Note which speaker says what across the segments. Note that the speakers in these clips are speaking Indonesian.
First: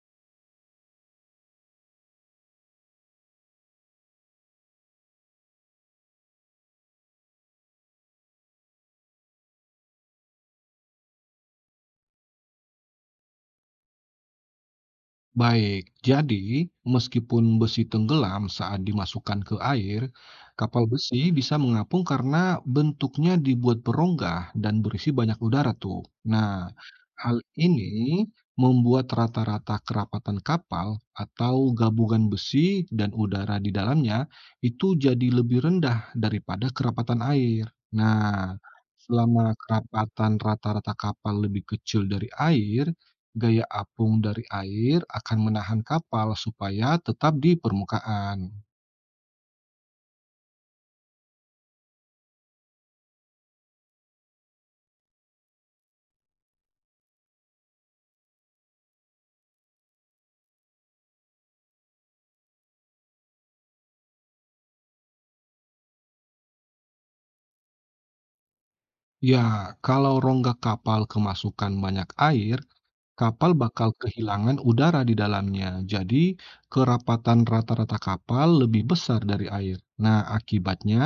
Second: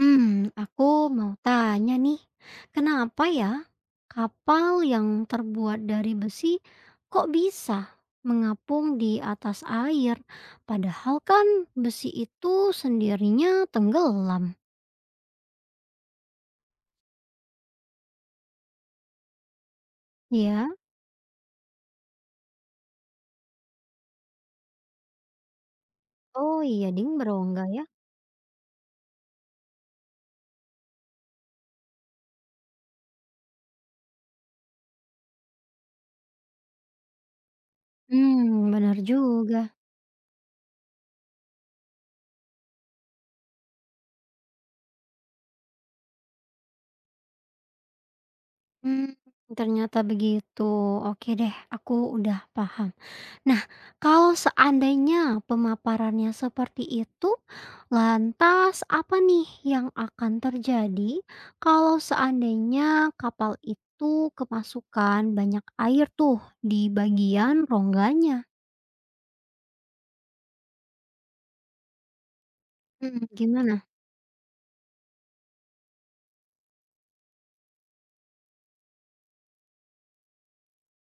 Speaker 1: Hmm, aku mau tanya nih, kenapa ya kapal yang terbuat dari besi kok bisa mengapung di atas air, padahal kan besi itu sendirinya tenggelam?
Speaker 2: Baik, jadi meskipun besi tenggelam saat dimasukkan ke air,
Speaker 1: Ya,
Speaker 2: kapal besi bisa mengapung karena bentuknya dibuat berongga dan berisi banyak udara tuh.
Speaker 1: oh
Speaker 2: Nah,
Speaker 1: iya ding
Speaker 2: hal
Speaker 1: berongga ya.
Speaker 2: ini membuat rata-rata kerapatan kapal atau gabungan besi dan udara di dalamnya itu jadi lebih rendah daripada kerapatan air. Nah,
Speaker 1: Hmm, benar
Speaker 2: selama
Speaker 1: juga.
Speaker 2: kerapatan rata-rata kapal lebih kecil dari air, gaya apung dari air akan menahan kapal supaya tetap di permukaan.
Speaker 1: Hmm, ternyata begitu. Oke deh, aku udah paham. Nah, kalau seandainya pemaparannya seperti itu, lantas apa nih yang akan terjadi kalau seandainya kapal itu kemasukan banyak air tuh di bagian rongganya?
Speaker 2: Ya, kalau rongga kapal kemasukan banyak air,
Speaker 1: Mhm.
Speaker 2: kapal
Speaker 1: Gimana?
Speaker 2: bakal kehilangan udara di dalamnya, jadi kerapatan rata-rata kapal lebih besar dari air. Nah, akibatnya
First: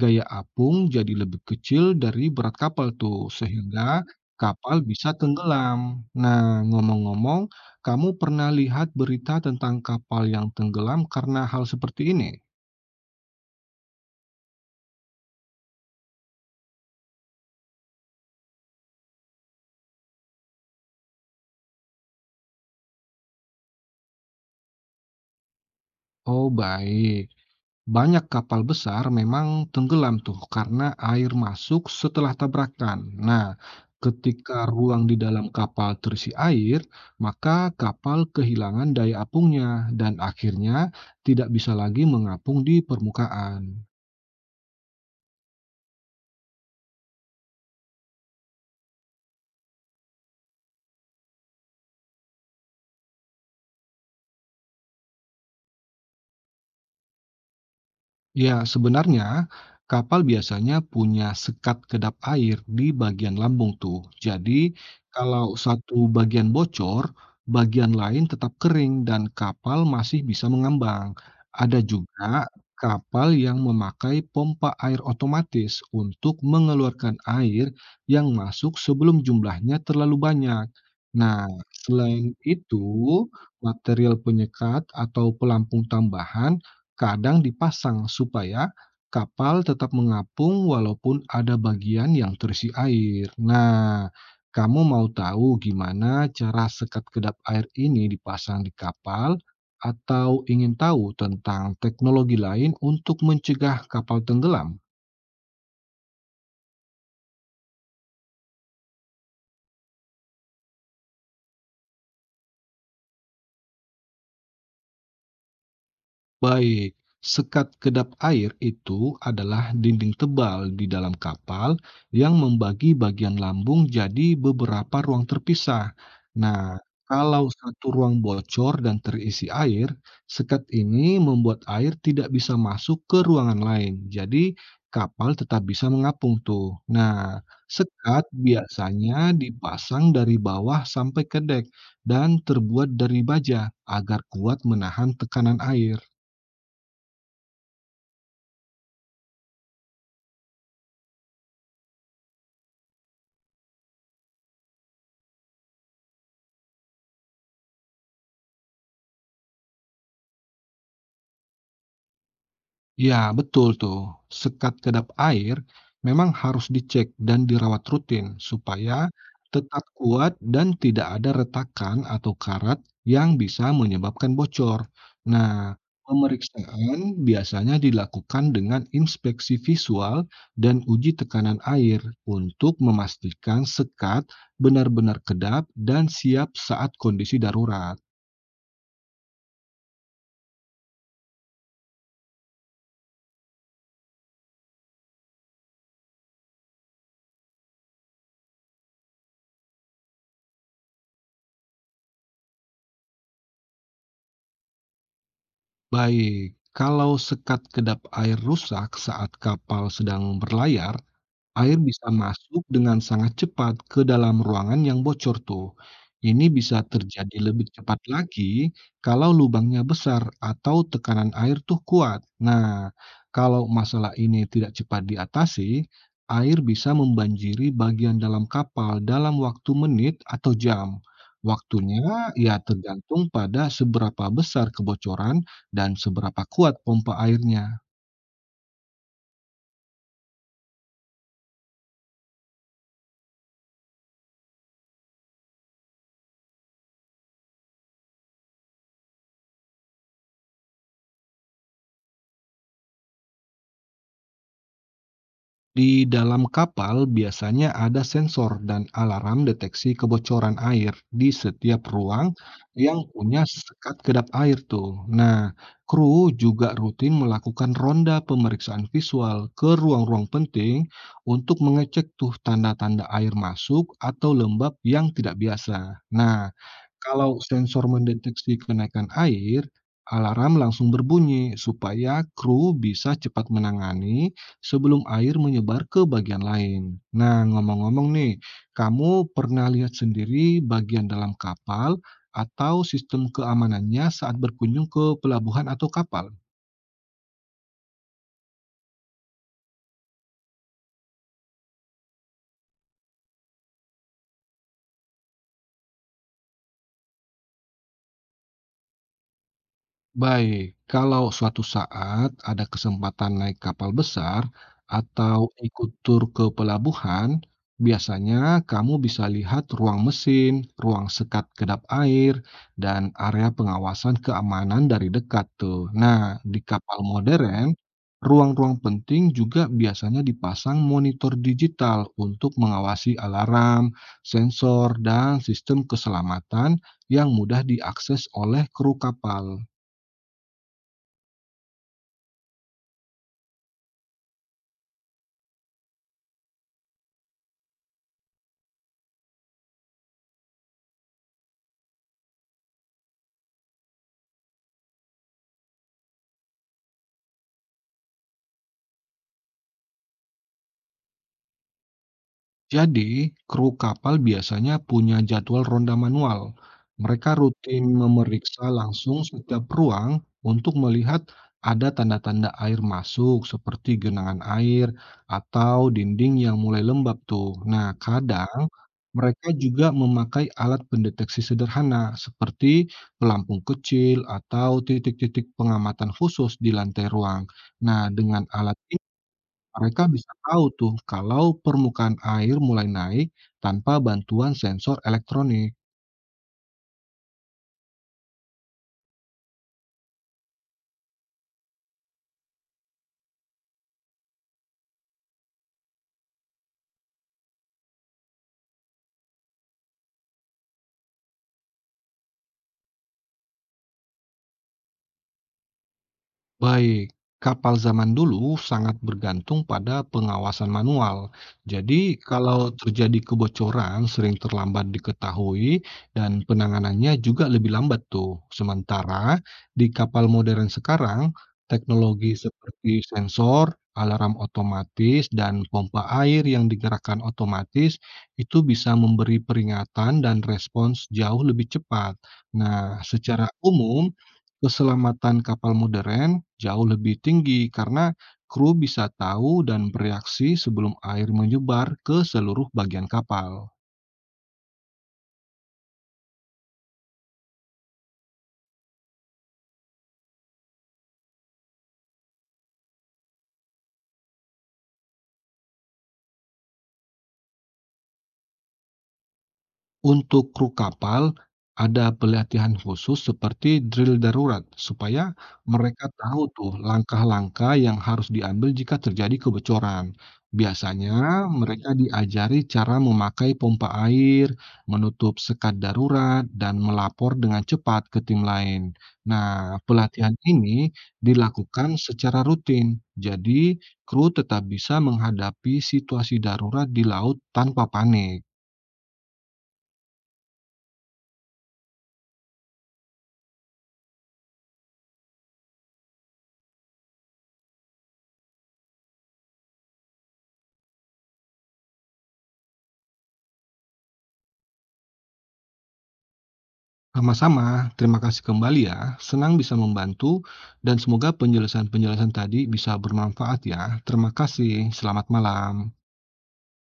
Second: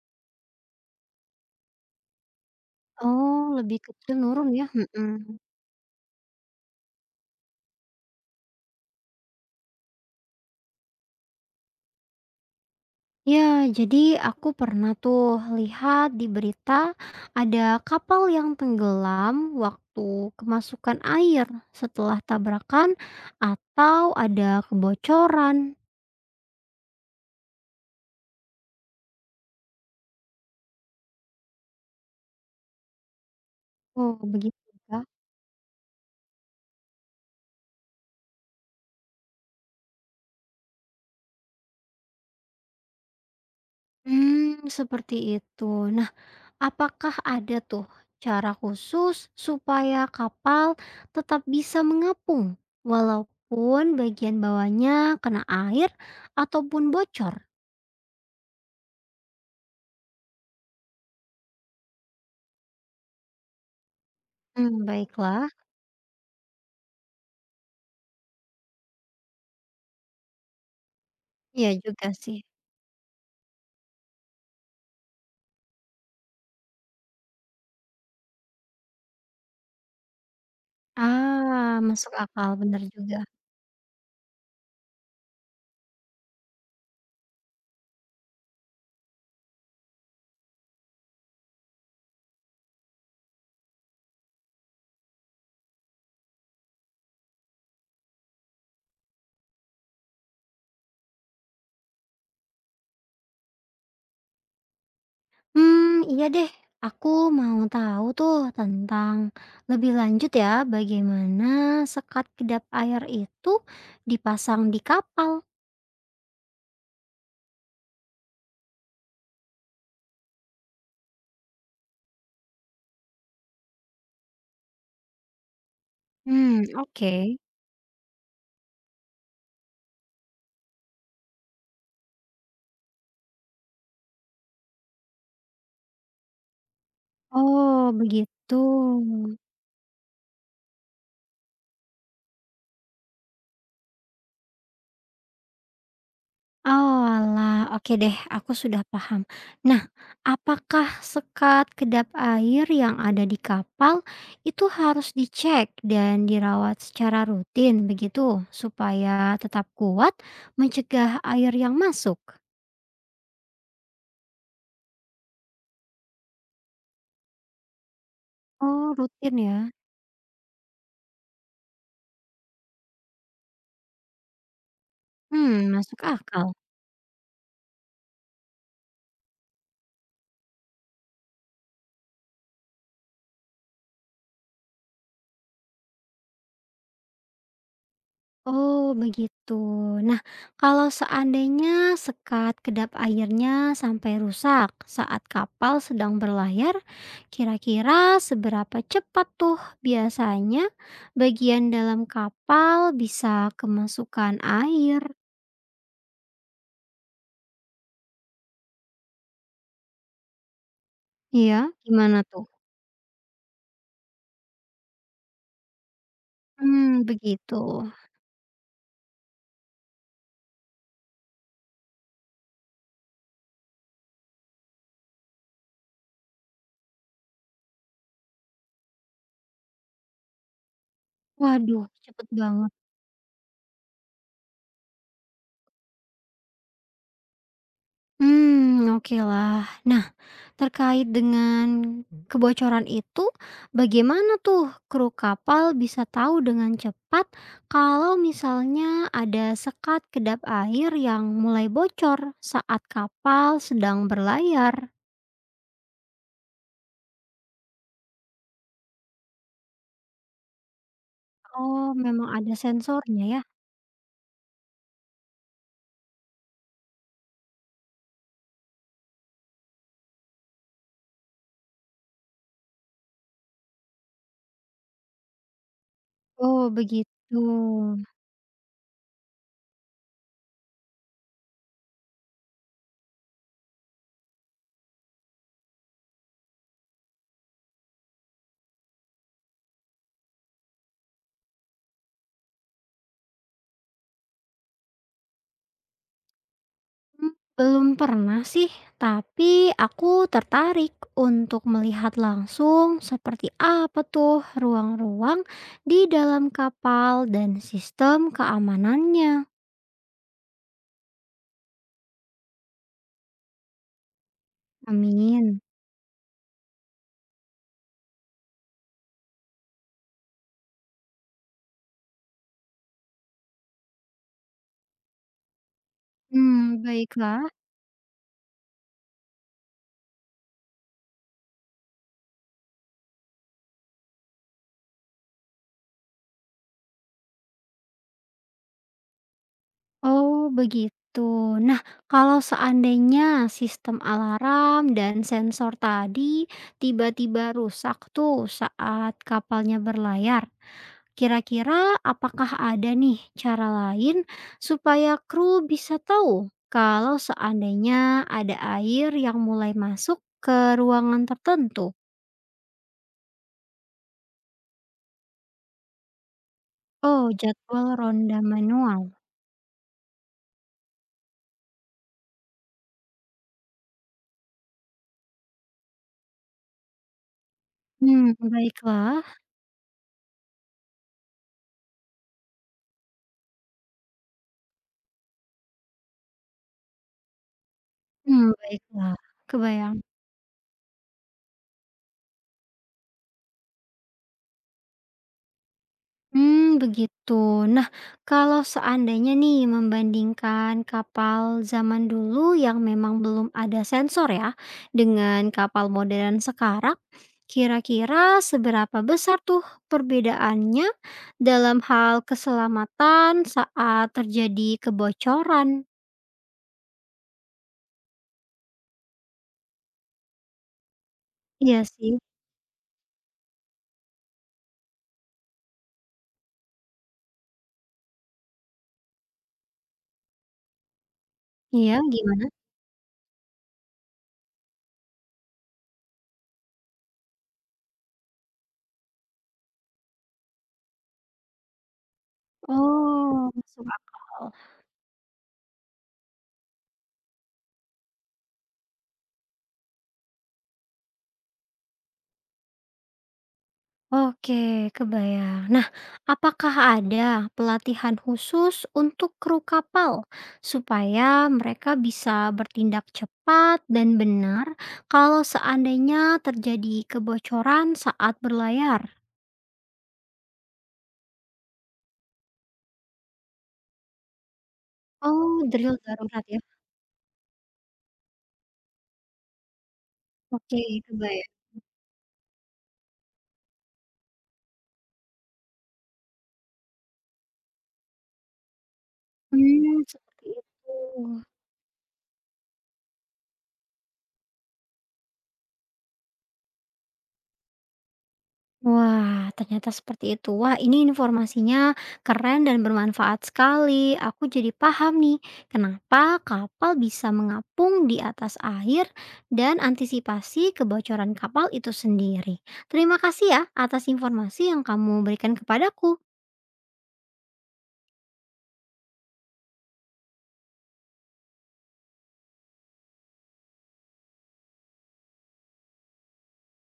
Speaker 2: gaya apung jadi lebih kecil dari berat kapal tuh,
Speaker 1: Oh, lebih
Speaker 2: sehingga
Speaker 1: kecil nurun ya?
Speaker 2: kapal bisa
Speaker 1: Mhm.
Speaker 2: tenggelam. Nah, ngomong-ngomong, kamu pernah lihat berita tentang kapal yang tenggelam karena hal seperti ini?
Speaker 1: Ya, jadi aku pernah tuh lihat di berita ada kapal yang tenggelam waktu kemasukan air setelah tabrakan atau ada kebocoran.
Speaker 2: Oh, baik. Banyak kapal besar memang tenggelam tuh karena air masuk setelah tabrakan. Nah,
Speaker 1: Oh, begitu
Speaker 2: ketika ruang
Speaker 1: ya.
Speaker 2: di dalam kapal terisi air, maka kapal kehilangan daya apungnya dan akhirnya tidak bisa lagi mengapung di permukaan.
Speaker 1: Hmm, seperti itu. Nah, apakah ada tuh cara khusus supaya kapal tetap bisa mengapung walaupun bagian bawahnya kena air ataupun bocor?
Speaker 2: Ya, sebenarnya kapal biasanya punya sekat kedap air di bagian lambung tuh. Jadi,
Speaker 1: Hmm, baiklah.
Speaker 2: kalau satu bagian bocor, bagian lain tetap kering dan kapal masih bisa mengambang.
Speaker 1: Ya
Speaker 2: Ada
Speaker 1: juga sih.
Speaker 2: juga kapal yang memakai pompa air otomatis untuk mengeluarkan air yang masuk sebelum jumlahnya terlalu banyak. Nah,
Speaker 1: Ah, masuk
Speaker 2: selain
Speaker 1: akal,
Speaker 2: itu,
Speaker 1: bener juga.
Speaker 2: material penyekat atau pelampung tambahan kadang dipasang supaya kapal tetap mengapung walaupun ada bagian yang terisi air. Nah, kamu mau tahu gimana cara sekat kedap air ini dipasang di kapal atau ingin tahu tentang teknologi lain untuk mencegah kapal tenggelam?
Speaker 1: Hmm, iya deh, aku mau tahu tuh tentang lebih lanjut ya, bagaimana sekat kedap air itu dipasang di kapal.
Speaker 2: Baik, sekat kedap air itu adalah dinding tebal di dalam kapal yang membagi bagian lambung jadi beberapa ruang terpisah.
Speaker 1: Hmm,
Speaker 2: Nah,
Speaker 1: oke.
Speaker 2: kalau satu ruang bocor dan terisi air, sekat ini membuat air tidak bisa masuk ke ruangan lain. Jadi, kapal tetap bisa mengapung tuh. Nah,
Speaker 1: Oh,
Speaker 2: sekat
Speaker 1: begitu.
Speaker 2: biasanya dipasang dari bawah sampai ke dek dan terbuat dari baja agar kuat menahan tekanan air.
Speaker 1: Oalah, oke deh, aku sudah paham. Nah, apakah sekat kedap air yang ada di kapal itu harus dicek dan dirawat secara rutin begitu supaya tetap kuat mencegah air yang masuk?
Speaker 2: Ya betul tuh. Sekat kedap air memang harus dicek dan dirawat rutin
Speaker 1: Oh,
Speaker 2: supaya
Speaker 1: rutin ya.
Speaker 2: tetap kuat dan tidak ada retakan atau karat yang bisa menyebabkan bocor.
Speaker 1: Hmm,
Speaker 2: Nah,
Speaker 1: masuk akal.
Speaker 2: pemeriksaan biasanya dilakukan dengan inspeksi visual dan uji tekanan air untuk memastikan sekat benar-benar kedap dan siap saat kondisi darurat.
Speaker 1: Oh, begitu. Nah, kalau seandainya sekat kedap airnya sampai rusak saat kapal sedang berlayar, kira-kira seberapa cepat tuh biasanya bagian dalam kapal bisa kemasukan air?
Speaker 2: Baik, kalau sekat kedap air rusak saat kapal sedang berlayar,
Speaker 1: Iya,
Speaker 2: air bisa
Speaker 1: gimana tuh?
Speaker 2: masuk dengan sangat cepat ke dalam ruangan yang bocor tuh. Ini bisa
Speaker 1: Hmm,
Speaker 2: terjadi
Speaker 1: begitu.
Speaker 2: lebih cepat lagi kalau lubangnya besar atau tekanan air tuh kuat. Nah, kalau masalah ini tidak cepat diatasi, air bisa membanjiri bagian dalam kapal dalam waktu menit atau jam.
Speaker 1: Waduh,
Speaker 2: Waktunya
Speaker 1: cepet
Speaker 2: ya
Speaker 1: banget.
Speaker 2: tergantung pada seberapa besar kebocoran dan seberapa kuat pompa airnya.
Speaker 1: Hmm, oke lah. Nah, terkait dengan kebocoran itu, bagaimana tuh kru kapal bisa tahu dengan cepat kalau misalnya ada sekat kedap air yang mulai bocor saat kapal sedang berlayar?
Speaker 2: Di dalam kapal biasanya ada sensor dan alarm deteksi kebocoran air di setiap
Speaker 1: Oh, memang
Speaker 2: ruang
Speaker 1: ada
Speaker 2: yang
Speaker 1: sensornya
Speaker 2: punya
Speaker 1: ya?
Speaker 2: sekat kedap air tuh. Nah, kru juga rutin melakukan ronda pemeriksaan visual ke ruang-ruang penting untuk mengecek tuh tanda-tanda air masuk atau lembab yang tidak biasa. Nah,
Speaker 1: Oh, begitu.
Speaker 2: kalau sensor mendeteksi kenaikan air, alarm langsung berbunyi supaya kru bisa cepat menangani sebelum air menyebar ke bagian lain. Nah, ngomong-ngomong nih, kamu pernah lihat sendiri bagian dalam kapal atau sistem keamanannya saat berkunjung ke pelabuhan atau kapal?
Speaker 1: Mmm, belum pernah sih, tapi aku tertarik untuk melihat langsung seperti apa tuh ruang-ruang di dalam kapal dan sistem keamanannya.
Speaker 2: Baik, kalau suatu saat ada kesempatan naik kapal besar atau
Speaker 1: Amin.
Speaker 2: ikut tur ke pelabuhan, biasanya kamu bisa lihat ruang mesin, ruang sekat kedap air, dan area pengawasan keamanan dari dekat tuh. Nah, di
Speaker 1: Hmm,
Speaker 2: kapal
Speaker 1: baiklah.
Speaker 2: modern, ruang-ruang penting juga biasanya dipasang monitor digital untuk mengawasi alarm, sensor, dan sistem keselamatan yang mudah diakses oleh kru kapal.
Speaker 1: Oh, begitu. Nah, kalau seandainya sistem alarm dan sensor tadi tiba-tiba rusak tuh saat kapalnya berlayar, kira-kira apakah ada nih cara lain supaya kru bisa tahu kalau seandainya ada air yang mulai masuk ke ruangan tertentu?
Speaker 2: Jadi, kru kapal biasanya punya jadwal ronda manual.
Speaker 1: Oh,
Speaker 2: Mereka rutin
Speaker 1: jadwal ronda
Speaker 2: memeriksa
Speaker 1: manual.
Speaker 2: langsung setiap ruang untuk melihat ada tanda-tanda air masuk seperti genangan air atau dinding yang mulai lembab tuh. Nah,
Speaker 1: Hmm,
Speaker 2: kadang
Speaker 1: baiklah.
Speaker 2: mereka juga memakai alat pendeteksi sederhana seperti pelampung kecil atau titik-titik pengamatan khusus di lantai ruang. Nah, dengan
Speaker 1: Hmm,
Speaker 2: alat ini
Speaker 1: baiklah. Kebayang.
Speaker 2: mereka bisa tahu tuh kalau permukaan air mulai naik tanpa bantuan sensor elektronik.
Speaker 1: Hmm, begitu. Nah, kalau seandainya nih membandingkan kapal zaman dulu yang memang belum ada sensor ya, dengan kapal modern sekarang, kira-kira seberapa besar tuh perbedaannya dalam hal keselamatan saat terjadi kebocoran?
Speaker 2: Baik, kapal zaman dulu sangat bergantung pada pengawasan manual.
Speaker 1: Iya
Speaker 2: Jadi,
Speaker 1: sih.
Speaker 2: kalau terjadi kebocoran sering terlambat diketahui dan penanganannya juga lebih lambat tuh. Sementara di kapal modern sekarang,
Speaker 1: Iya,
Speaker 2: teknologi
Speaker 1: gimana?
Speaker 2: seperti sensor, alarm otomatis, dan pompa air yang digerakkan otomatis itu bisa memberi peringatan dan respons jauh lebih cepat. Nah, secara
Speaker 1: Oh, masuk
Speaker 2: umum
Speaker 1: akal.
Speaker 2: keselamatan kapal modern jauh lebih tinggi karena kru bisa tahu dan bereaksi sebelum air menyebar ke seluruh bagian kapal.
Speaker 1: Oke, kebayang. Nah, apakah ada pelatihan khusus untuk kru kapal supaya mereka bisa bertindak cepat dan benar kalau seandainya terjadi kebocoran saat berlayar?
Speaker 2: Untuk kru kapal, ada pelatihan khusus seperti drill darurat, supaya
Speaker 1: Oh, drill
Speaker 2: mereka tahu
Speaker 1: darurat ya.
Speaker 2: tuh langkah-langkah yang harus diambil jika terjadi kebocoran.
Speaker 1: Oke,
Speaker 2: Biasanya
Speaker 1: kebayang.
Speaker 2: mereka diajari cara memakai pompa air, menutup sekat darurat, dan melapor dengan cepat ke tim lain. Nah,
Speaker 1: Hmm,
Speaker 2: pelatihan
Speaker 1: seperti
Speaker 2: ini
Speaker 1: itu.
Speaker 2: dilakukan secara rutin, jadi kru tetap bisa menghadapi situasi darurat di laut tanpa panik.
Speaker 1: Wah, ternyata seperti itu. Wah, ini informasinya keren dan bermanfaat sekali. Aku jadi paham nih, kenapa kapal bisa mengapung di atas air dan antisipasi kebocoran kapal itu sendiri. Terima kasih ya atas informasi yang kamu berikan kepadaku.
Speaker 2: Sama-sama, terima kasih kembali ya. Senang bisa membantu dan semoga penjelasan-penjelasan tadi bisa bermanfaat ya. Terima kasih, selamat malam.